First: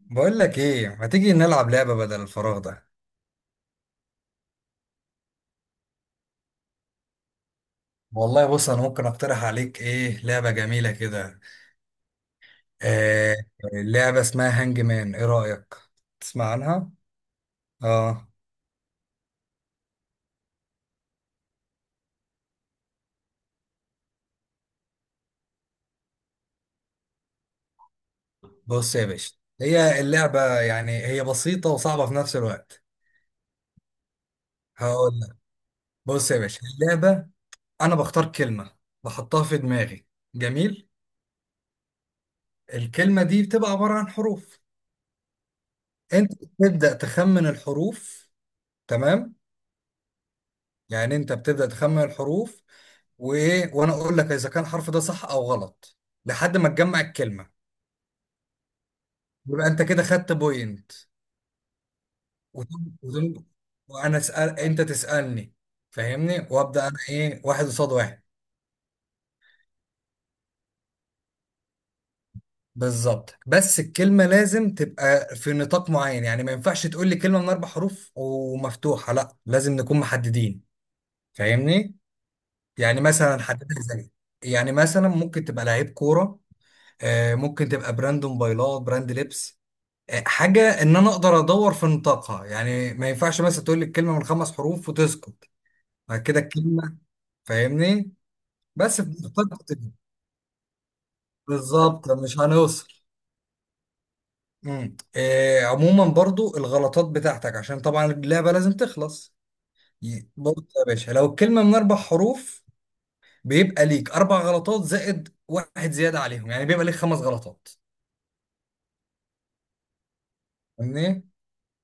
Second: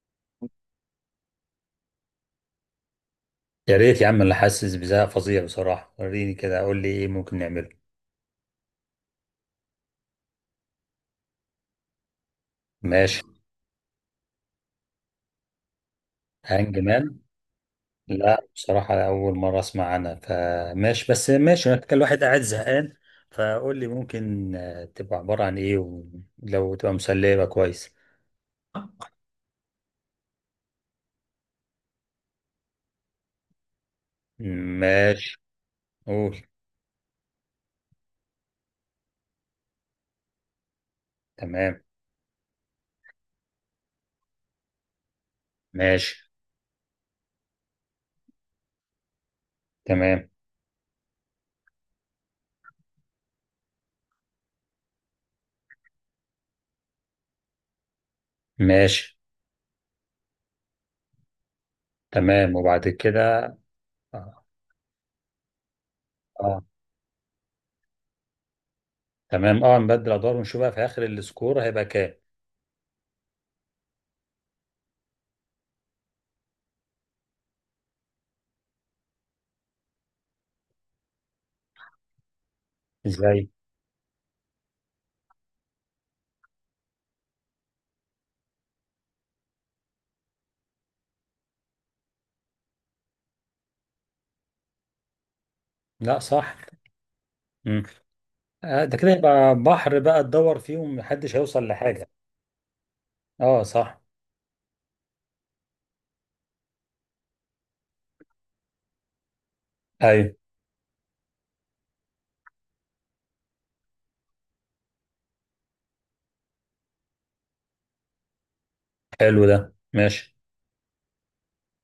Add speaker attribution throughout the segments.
Speaker 1: بقول لك ايه، ما تيجي نلعب لعبة بدل الفراغ ده.
Speaker 2: يا ريت يا عم، انا حاسس بزهق فظيع بصراحة. وريني كده، قول لي ايه ممكن نعمله.
Speaker 1: والله بص، انا ممكن اقترح عليك ايه لعبة جميلة كده.
Speaker 2: ماشي.
Speaker 1: آه. لعبة اسمها هانج مان، ايه رأيك؟ تسمع
Speaker 2: هانج
Speaker 1: عنها؟
Speaker 2: مان؟
Speaker 1: اه.
Speaker 2: لا بصراحة أول مرة أسمع عنها، فماشي. بس ماشي، أنا كان الواحد قاعد زهقان. فقول لي ممكن، تبقى عبارة عن إيه، ولو تبقى مسلية يبقى كويس.
Speaker 1: بص يا باشا، هي اللعبة يعني هي بسيطة وصعبة في نفس الوقت. هقول لك.
Speaker 2: ماشي،
Speaker 1: بص يا
Speaker 2: قول.
Speaker 1: باشا اللعبة، انا بختار كلمة، بحطها في دماغي. جميل.
Speaker 2: تمام.
Speaker 1: الكلمة دي بتبقى عبارة عن حروف.
Speaker 2: ماشي.
Speaker 1: انت بتبدأ تخمن الحروف. تمام.
Speaker 2: تمام.
Speaker 1: يعني انت بتبدأ تخمن الحروف، وايه، وانا اقول لك اذا كان الحرف ده صح او غلط، لحد ما تجمع الكلمه،
Speaker 2: ماشي.
Speaker 1: يبقى انت كده خدت بوينت.
Speaker 2: تمام وبعد
Speaker 1: وتم- وتم-
Speaker 2: كده.
Speaker 1: وانا
Speaker 2: آه.
Speaker 1: اسال انت تسالني، فاهمني؟
Speaker 2: آه،
Speaker 1: وابدا انا ايه، واحد قصاد واحد.
Speaker 2: تمام، أه نبدل أدوار ونشوف بقى في آخر السكور هيبقى كام.
Speaker 1: بالظبط. بس الكلمه لازم تبقى في نطاق معين، يعني ما ينفعش تقول لي كلمه من اربع حروف ومفتوحه، لا لازم نكون محددين. فاهمني؟ يعني مثلا
Speaker 2: إزاي؟
Speaker 1: حددها زي، يعني مثلا ممكن تبقى لعيب كوره، ممكن تبقى براند موبايلات، براند لبس، حاجة إن أنا أقدر أدور في نطاقها. يعني ما ينفعش مثلا تقول لي الكلمة من خمس حروف وتسكت.
Speaker 2: لا
Speaker 1: بعد كده
Speaker 2: صح.
Speaker 1: الكلمة، فاهمني؟
Speaker 2: ده
Speaker 1: بس في
Speaker 2: كده يبقى
Speaker 1: نطاق كده.
Speaker 2: بحر، بقى تدور فيهم محدش هيوصل لحاجة.
Speaker 1: بالظبط، مش هنوصل.
Speaker 2: اه صح.
Speaker 1: إيه، عموما برضو الغلطات بتاعتك، عشان طبعا اللعبة لازم تخلص.
Speaker 2: ايوه.
Speaker 1: برضو يا باشا لو الكلمة من أربع حروف، بيبقى ليك أربع غلطات زائد واحد زيادة عليهم، يعني بيبقى ليك خمس غلطات.
Speaker 2: حلو ده ماشي.
Speaker 1: فاهمني؟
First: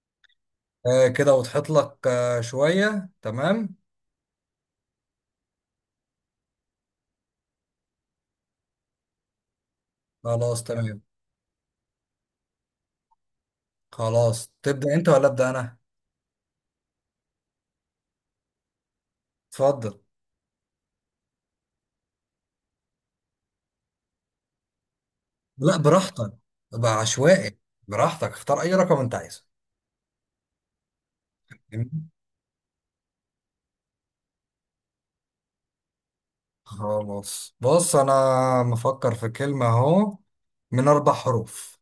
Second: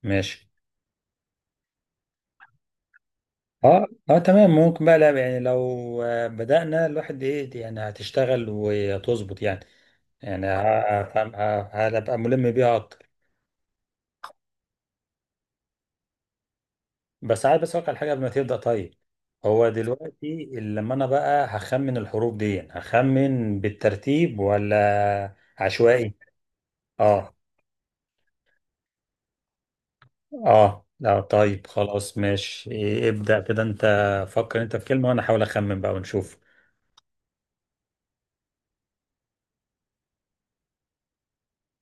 Speaker 2: ماشي.
Speaker 1: آه كده وضحت لك شوية؟ تمام؟
Speaker 2: اه اه تمام. ممكن بقى، لا يعني لو بدأنا الواحد ايه، يعني هتشتغل وتظبط يعني. يعني
Speaker 1: خلاص، تمام.
Speaker 2: هبقى ملم بيها اكتر.
Speaker 1: خلاص، تبدأ أنت ولا أبدأ أنا؟
Speaker 2: بس عايز بس اوقع على حاجة قبل ما تبدأ. طيب هو
Speaker 1: اتفضل.
Speaker 2: دلوقتي لما انا بقى هخمن الحروف دي، هخمن بالترتيب ولا
Speaker 1: لا
Speaker 2: عشوائي؟
Speaker 1: براحتك، بقى
Speaker 2: اه.
Speaker 1: عشوائي. براحتك، اختار اي رقم انت عايزه.
Speaker 2: اه لا طيب
Speaker 1: جميل.
Speaker 2: خلاص، ماشي ابدأ كده انت. فكر انت في كلمة وانا احاول اخمن بقى ونشوف.
Speaker 1: خلاص، بص انا مفكر في كلمة اهو، من اربع حروف،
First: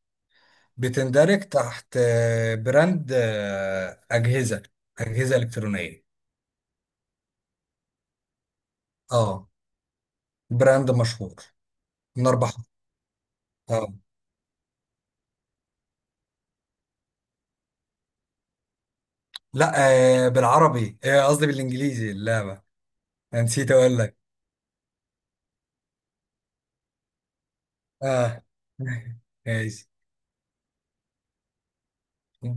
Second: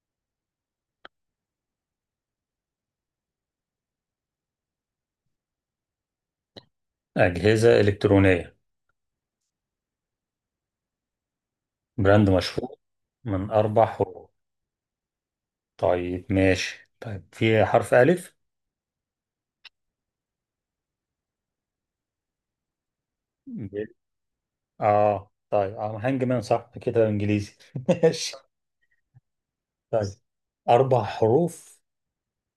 Speaker 1: بتندرج تحت براند اجهزة، اجهزة الكترونية.
Speaker 2: أجهزة إلكترونية.
Speaker 1: اه. براند مشهور. من
Speaker 2: براند
Speaker 1: اربع حروف.
Speaker 2: مشهور. من أربع
Speaker 1: اه.
Speaker 2: حروف. طيب ماشي، طيب في حرف ألف.
Speaker 1: لا. بالعربي، قصدي بالانجليزي اللعبة، انا نسيت
Speaker 2: ب-
Speaker 1: اقول لك.
Speaker 2: اه طيب اه، هانج مان صح كده انجليزي، ماشي.
Speaker 1: اه. ماشي.
Speaker 2: طيب أربع حروف.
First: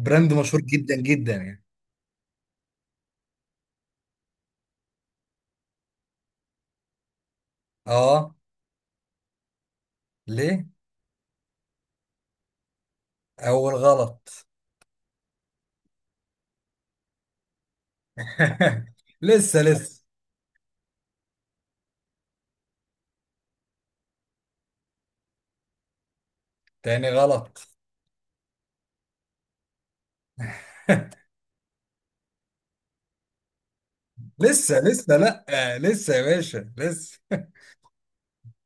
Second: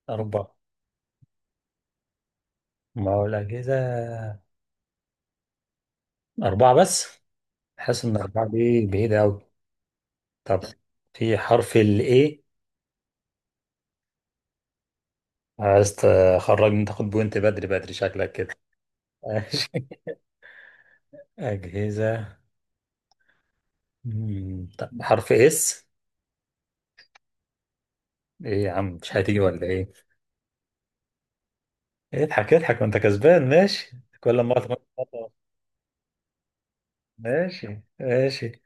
Speaker 1: براند
Speaker 2: أربع.
Speaker 1: مشهور جدا جدا يعني.
Speaker 2: ما هو الأجهزة. أربعة بس. حاسس إن
Speaker 1: اه.
Speaker 2: أربعة دي بعيدة أوي. طب
Speaker 1: ليه؟
Speaker 2: في حرف ال A.
Speaker 1: أول غلط.
Speaker 2: عايز تخرجني تاخد بوينت بدري بدري، شكلك كده.
Speaker 1: لسه
Speaker 2: ماشي.
Speaker 1: لسه
Speaker 2: أجهزة. طب حرف اس.
Speaker 1: تاني غلط.
Speaker 2: ايه يا عم، مش هتيجي ولا ايه؟ اضحك اضحك وانت كسبان، ماشي كل ما
Speaker 1: لسه لسه،
Speaker 2: أقعد-
Speaker 1: لأ لسه يا باشا لسه.
Speaker 2: ماشي ماشي.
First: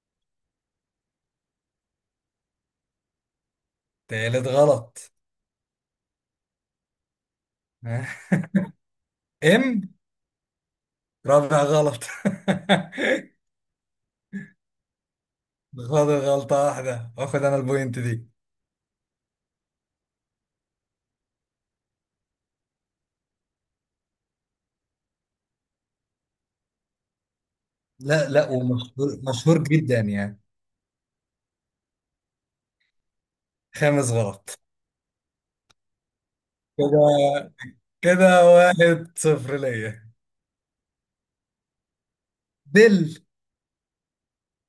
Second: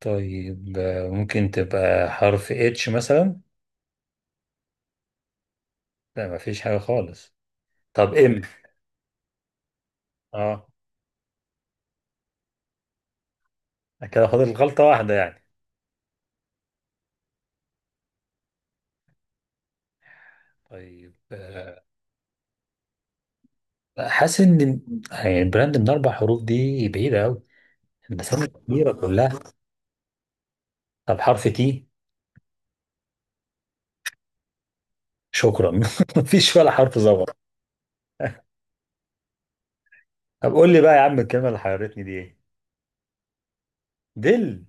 Speaker 2: طيب ممكن تبقى حرف اتش مثلا.
Speaker 1: تالت غلط.
Speaker 2: لا مفيش حاجة خالص. طب ام.
Speaker 1: ام.
Speaker 2: اه
Speaker 1: رابع غلط.
Speaker 2: كده فاضل غلطة واحدة يعني.
Speaker 1: فاضل غلطة واحدة، واخد انا البوينت دي.
Speaker 2: طيب، حاسس ان يعني البراند من اربع حروف دي بعيدة قوي.
Speaker 1: لا
Speaker 2: الاسامي
Speaker 1: لا،
Speaker 2: كبيرة
Speaker 1: ومشهور
Speaker 2: كلها.
Speaker 1: مشهور جدا يعني.
Speaker 2: طب حرف تي.
Speaker 1: خامس غلط.
Speaker 2: شكرا. مفيش ولا حرف ظبط.
Speaker 1: كده، كده واحد صفر ليا.
Speaker 2: طب قول لي بقى يا عم، الكلمة اللي حيرتني دي ايه؟
Speaker 1: دل.
Speaker 2: دل.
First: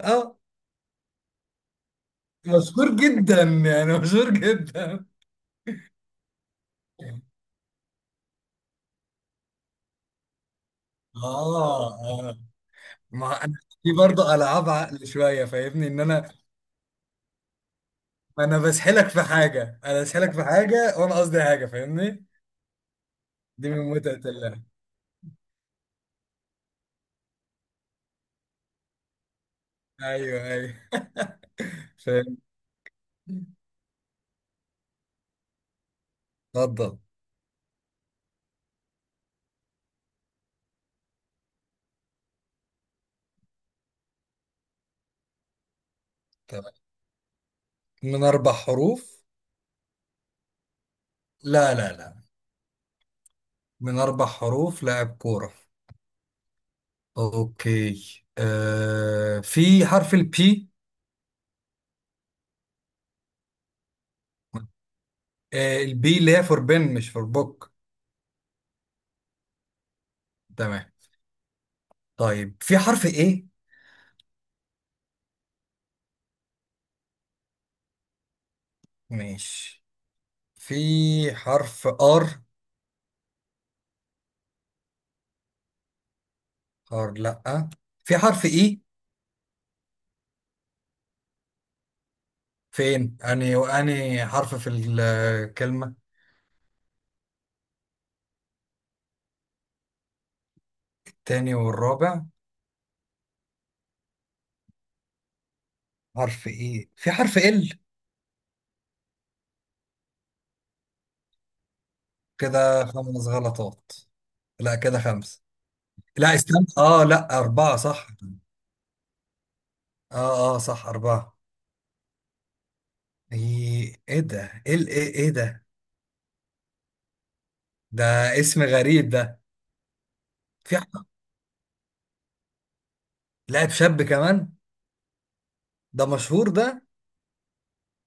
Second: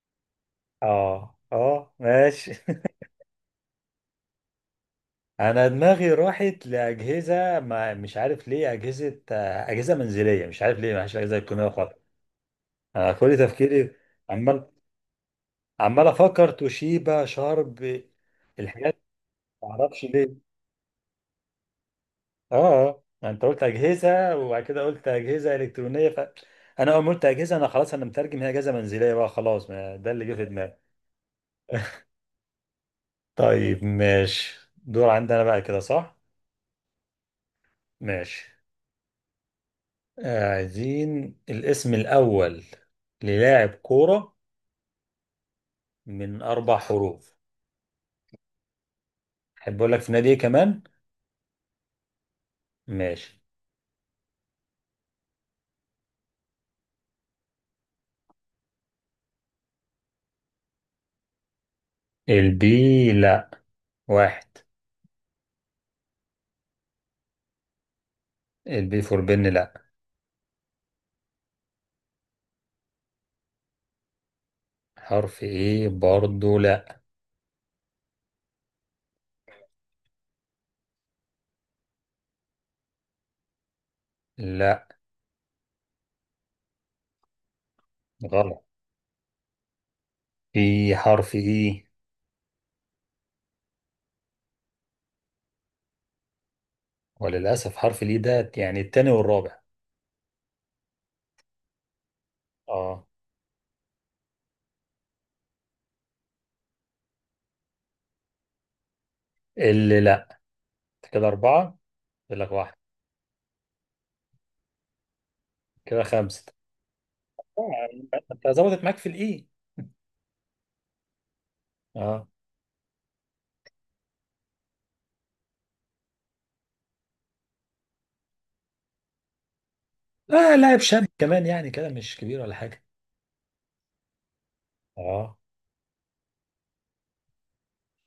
Speaker 1: اه.
Speaker 2: اه اه ماشي.
Speaker 1: مشهور جدا يعني، مشهور جدا.
Speaker 2: انا دماغي راحت لاجهزة، ما مش عارف ليه اجهزة، اجهزة منزلية، مش عارف ليه ما فيش اجهزة الكترونية
Speaker 1: اه.
Speaker 2: خالص.
Speaker 1: آه.
Speaker 2: انا كل
Speaker 1: ما انا في
Speaker 2: تفكيري.
Speaker 1: برضه
Speaker 2: عمال
Speaker 1: العاب عقل شويه، فاهمني ان
Speaker 2: عمال
Speaker 1: انا،
Speaker 2: افكر توشيبا شارب.
Speaker 1: انا
Speaker 2: الحاجات،
Speaker 1: بسحلك في
Speaker 2: ما
Speaker 1: حاجه، انا
Speaker 2: اعرفش
Speaker 1: بسحلك
Speaker 2: ليه.
Speaker 1: في حاجه وانا قصدي حاجه، فاهمني؟
Speaker 2: اه اه انت قلت
Speaker 1: دي من متعه
Speaker 2: اجهزة وبعد
Speaker 1: اللعب.
Speaker 2: كده قلت اجهزة الكترونية، ف انا اول ما قلت اجهزة، انا خلاص انا مترجم هي اجهزة منزلية بقى، خلاص ما ده اللي جه
Speaker 1: ايوه
Speaker 2: في
Speaker 1: ايوه.
Speaker 2: دماغي.
Speaker 1: فاهم.
Speaker 2: طيب ماشي، دور عندنا بقى كده صح.
Speaker 1: اتفضل.
Speaker 2: ماشي. عايزين الاسم الأول للاعب كورة من
Speaker 1: تمام،
Speaker 2: أربع حروف.
Speaker 1: من اربع حروف.
Speaker 2: أحب أقول لك في نادي إيه كمان.
Speaker 1: لا.
Speaker 2: ماشي.
Speaker 1: من اربع حروف، لاعب كوره. اوكي. آه في حرف البي.
Speaker 2: البي لا. واحد.
Speaker 1: آه البي اللي هي فور بن مش فور بوك.
Speaker 2: البي فور بن لا.
Speaker 1: تمام. طيب في حرف ايه.
Speaker 2: حرف إيه برضو لا.
Speaker 1: ماشي. في حرف ار.
Speaker 2: لا
Speaker 1: حار؟ لا. في حرف
Speaker 2: غلط.
Speaker 1: اي.
Speaker 2: في حرف إيه.
Speaker 1: فين اني واني حرف في الكلمة؟
Speaker 2: وللأسف حرف الإيه ده يعني التاني والرابع.
Speaker 1: التاني والرابع.
Speaker 2: اه.
Speaker 1: حرف اي. في حرف ال.
Speaker 2: اللي لا. كده أربعة، يقول لك واحد.
Speaker 1: كده خمس غلطات. لا كده خمس.
Speaker 2: كده
Speaker 1: لا
Speaker 2: خمسة.
Speaker 1: استنى، اه لا أربعة
Speaker 2: آه،
Speaker 1: صح.
Speaker 2: أنت ظبطت معاك في الإيه.
Speaker 1: اه اه صح، أربعة.
Speaker 2: اه.
Speaker 1: ايه ايه ده؟ ايه ايه ده ده؟ اسم غريب ده.
Speaker 2: لا،
Speaker 1: في
Speaker 2: لاعب
Speaker 1: ح-
Speaker 2: شاب كمان يعني كده مش كبير ولا حاجة.
Speaker 1: لاعب شاب كمان؟
Speaker 2: اه.
Speaker 1: ده مشهور ده؟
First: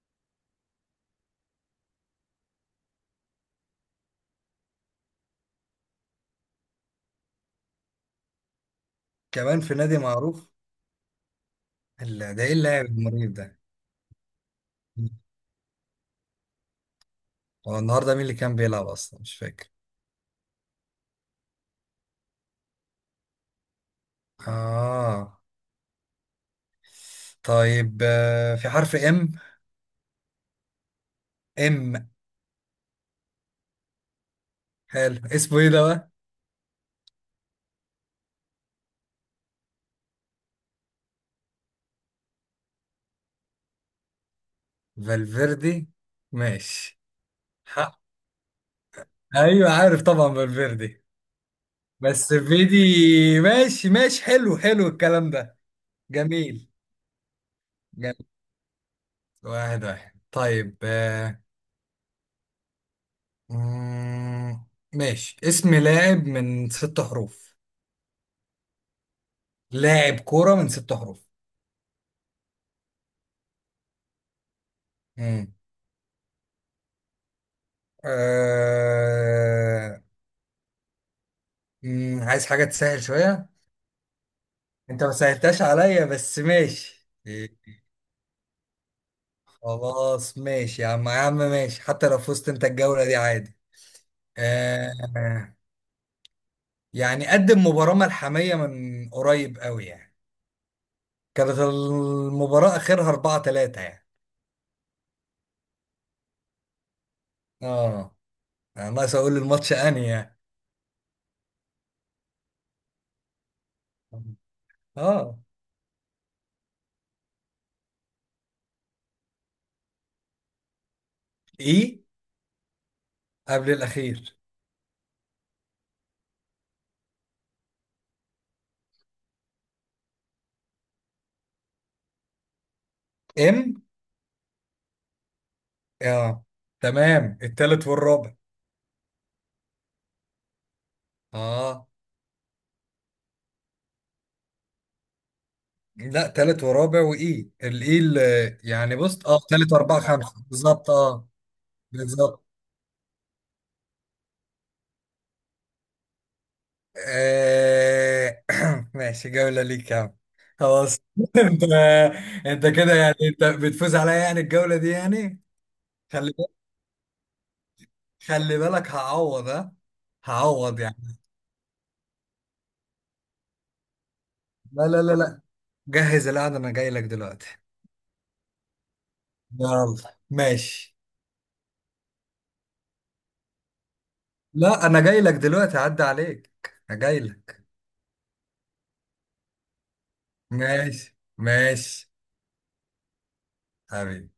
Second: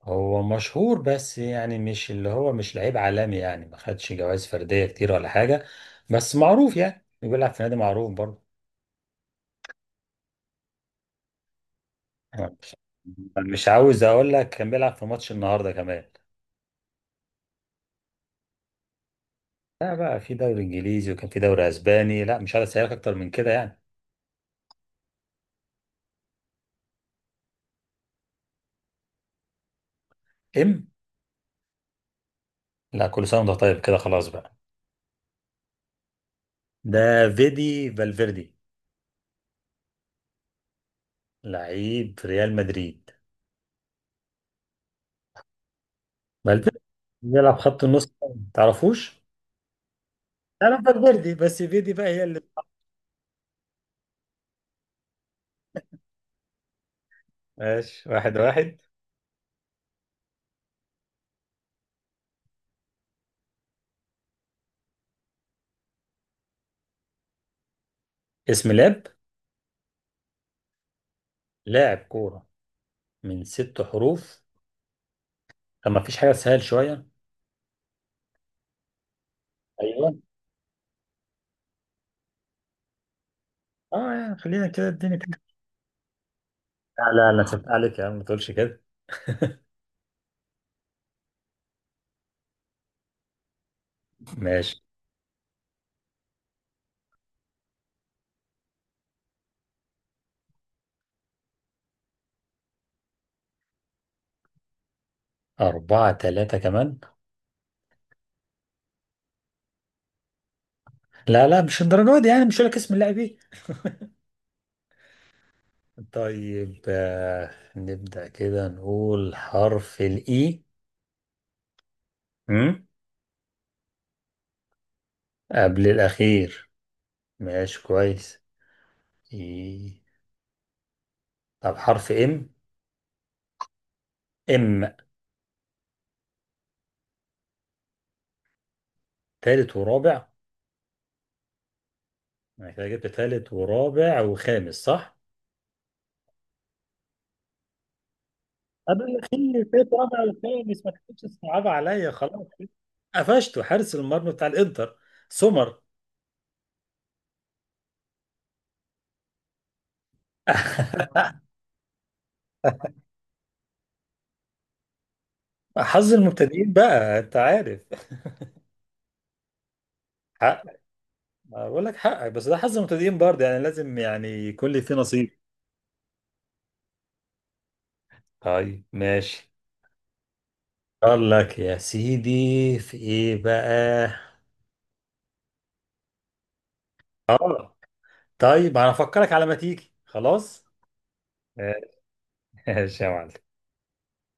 Speaker 2: هو مشهور بس يعني مش اللي هو مش لعيب عالمي، يعني ما خدش جوائز فردية كتير ولا حاجة. بس معروف، يعني بيلعب في نادي معروف برضه.
Speaker 1: كمان في نادي معروف؟ لا ده
Speaker 2: أنا
Speaker 1: ايه
Speaker 2: مش
Speaker 1: اللاعب المريب ده.
Speaker 2: مش عاوز اقول لك، كان بيلعب في ماتش النهارده كمان.
Speaker 1: هو النهارده مين اللي كان بيلعب اصلا، مش فاكر.
Speaker 2: لا بقى في دوري انجليزي وكان في دوري اسباني. لا مش عايز اسالك اكتر من كده يعني.
Speaker 1: اه. طيب في حرف ام.
Speaker 2: ام.
Speaker 1: ام.
Speaker 2: لا كل سنه وانت طيب كده خلاص بقى.
Speaker 1: حلو، اسمه ايه ده بقى؟
Speaker 2: ده فيدي فالفيردي، لعيب ريال مدريد.
Speaker 1: فالفيردي.
Speaker 2: فالفيردي
Speaker 1: ماشي.
Speaker 2: بيلعب خط
Speaker 1: حق.
Speaker 2: النص. تعرفوش؟
Speaker 1: ايوه عارف طبعا،
Speaker 2: انا
Speaker 1: فالفيردي.
Speaker 2: فالفيردي بس فيدي بقى هي
Speaker 1: بس
Speaker 2: اللي.
Speaker 1: فيدي. ماشي ماشي، حلو حلو الكلام ده. جميل.
Speaker 2: ماشي
Speaker 1: جميل.
Speaker 2: واحد واحد.
Speaker 1: واحد واحد، طيب مم، ماشي. اسم لاعب من ست حروف.
Speaker 2: اسم لاب.
Speaker 1: لاعب كورة من ست حروف.
Speaker 2: لاعب كورة من ست حروف.
Speaker 1: مم.
Speaker 2: طب ما فيش حاجة سهل شوية؟
Speaker 1: آه...
Speaker 2: ايوه.
Speaker 1: مم، عايز حاجة تسهل شوية؟
Speaker 2: اه يعني خلينا كده
Speaker 1: انت ما سهلتهاش عليا، بس
Speaker 2: لا
Speaker 1: ماشي
Speaker 2: لا لا، سبت عليك يا عم ما تقولش كده.
Speaker 1: خلاص ماشي يا عم، يا عم ماشي، حتى لو فزت انت الجولة دي عادي.
Speaker 2: ماشي.
Speaker 1: آه. يعني قدم مباراة ملحمية من قريب قوي يعني، كانت المباراة اخرها 4-3 يعني.
Speaker 2: 4-3 كمان.
Speaker 1: اه. انا ناقص اقول الماتش انهي يعني.
Speaker 2: لا لا مش الدرجة دي، يعني مش هقول لك اسم اللاعب ايه.
Speaker 1: اه.
Speaker 2: طيب آه. نبدأ كده نقول حرف الإي.
Speaker 1: ايه؟
Speaker 2: أمم،
Speaker 1: قبل الاخير.
Speaker 2: قبل الأخير. ماشي كويس. إي. طب حرف إم.
Speaker 1: ام.
Speaker 2: إم.
Speaker 1: اه. تمام، التالت والرابع.
Speaker 2: تالت ورابع.
Speaker 1: اه.
Speaker 2: انا كده جبت تالت ورابع وخامس صح؟
Speaker 1: لا تالت ورابع وايه الايه اللي يعني
Speaker 2: قبل
Speaker 1: بص اه
Speaker 2: الأخير،
Speaker 1: تالت
Speaker 2: تالت
Speaker 1: واربعة
Speaker 2: رابع
Speaker 1: خمسة
Speaker 2: وخامس
Speaker 1: بالظبط،
Speaker 2: ما
Speaker 1: اه.
Speaker 2: تكونش صعب عليا
Speaker 1: بالظبط.
Speaker 2: خلاص. قفشته، حارس المرمى بتاع الانتر. سمر.
Speaker 1: آه... ماشي، جولة ليك يا عم. خلاص انت، انت كده يعني انت بتفوز عليا يعني الجولة دي يعني.
Speaker 2: حظ
Speaker 1: خلي بالك،
Speaker 2: المبتدئين بقى انت عارف.
Speaker 1: خلي بالك هعوض، ها
Speaker 2: حق.
Speaker 1: هعوض يعني.
Speaker 2: بقول لك حقك، بس ده حظ المبتدئين برضه، يعني لازم يعني يكون لي
Speaker 1: لا
Speaker 2: فيه
Speaker 1: لا لا
Speaker 2: نصيب.
Speaker 1: لا جهز القعدة انا جاي لك دلوقتي.
Speaker 2: طيب ماشي.
Speaker 1: يلا. ماشي.
Speaker 2: قال لك يا سيدي في ايه بقى.
Speaker 1: لا انا جاي لك دلوقتي، عدى عليك. انا جاي لك.
Speaker 2: اه طيب انا افكرك على ما تيجي خلاص.
Speaker 1: ماشي ماشي.
Speaker 2: ماشي يا معلم.
Speaker 1: حبيبي.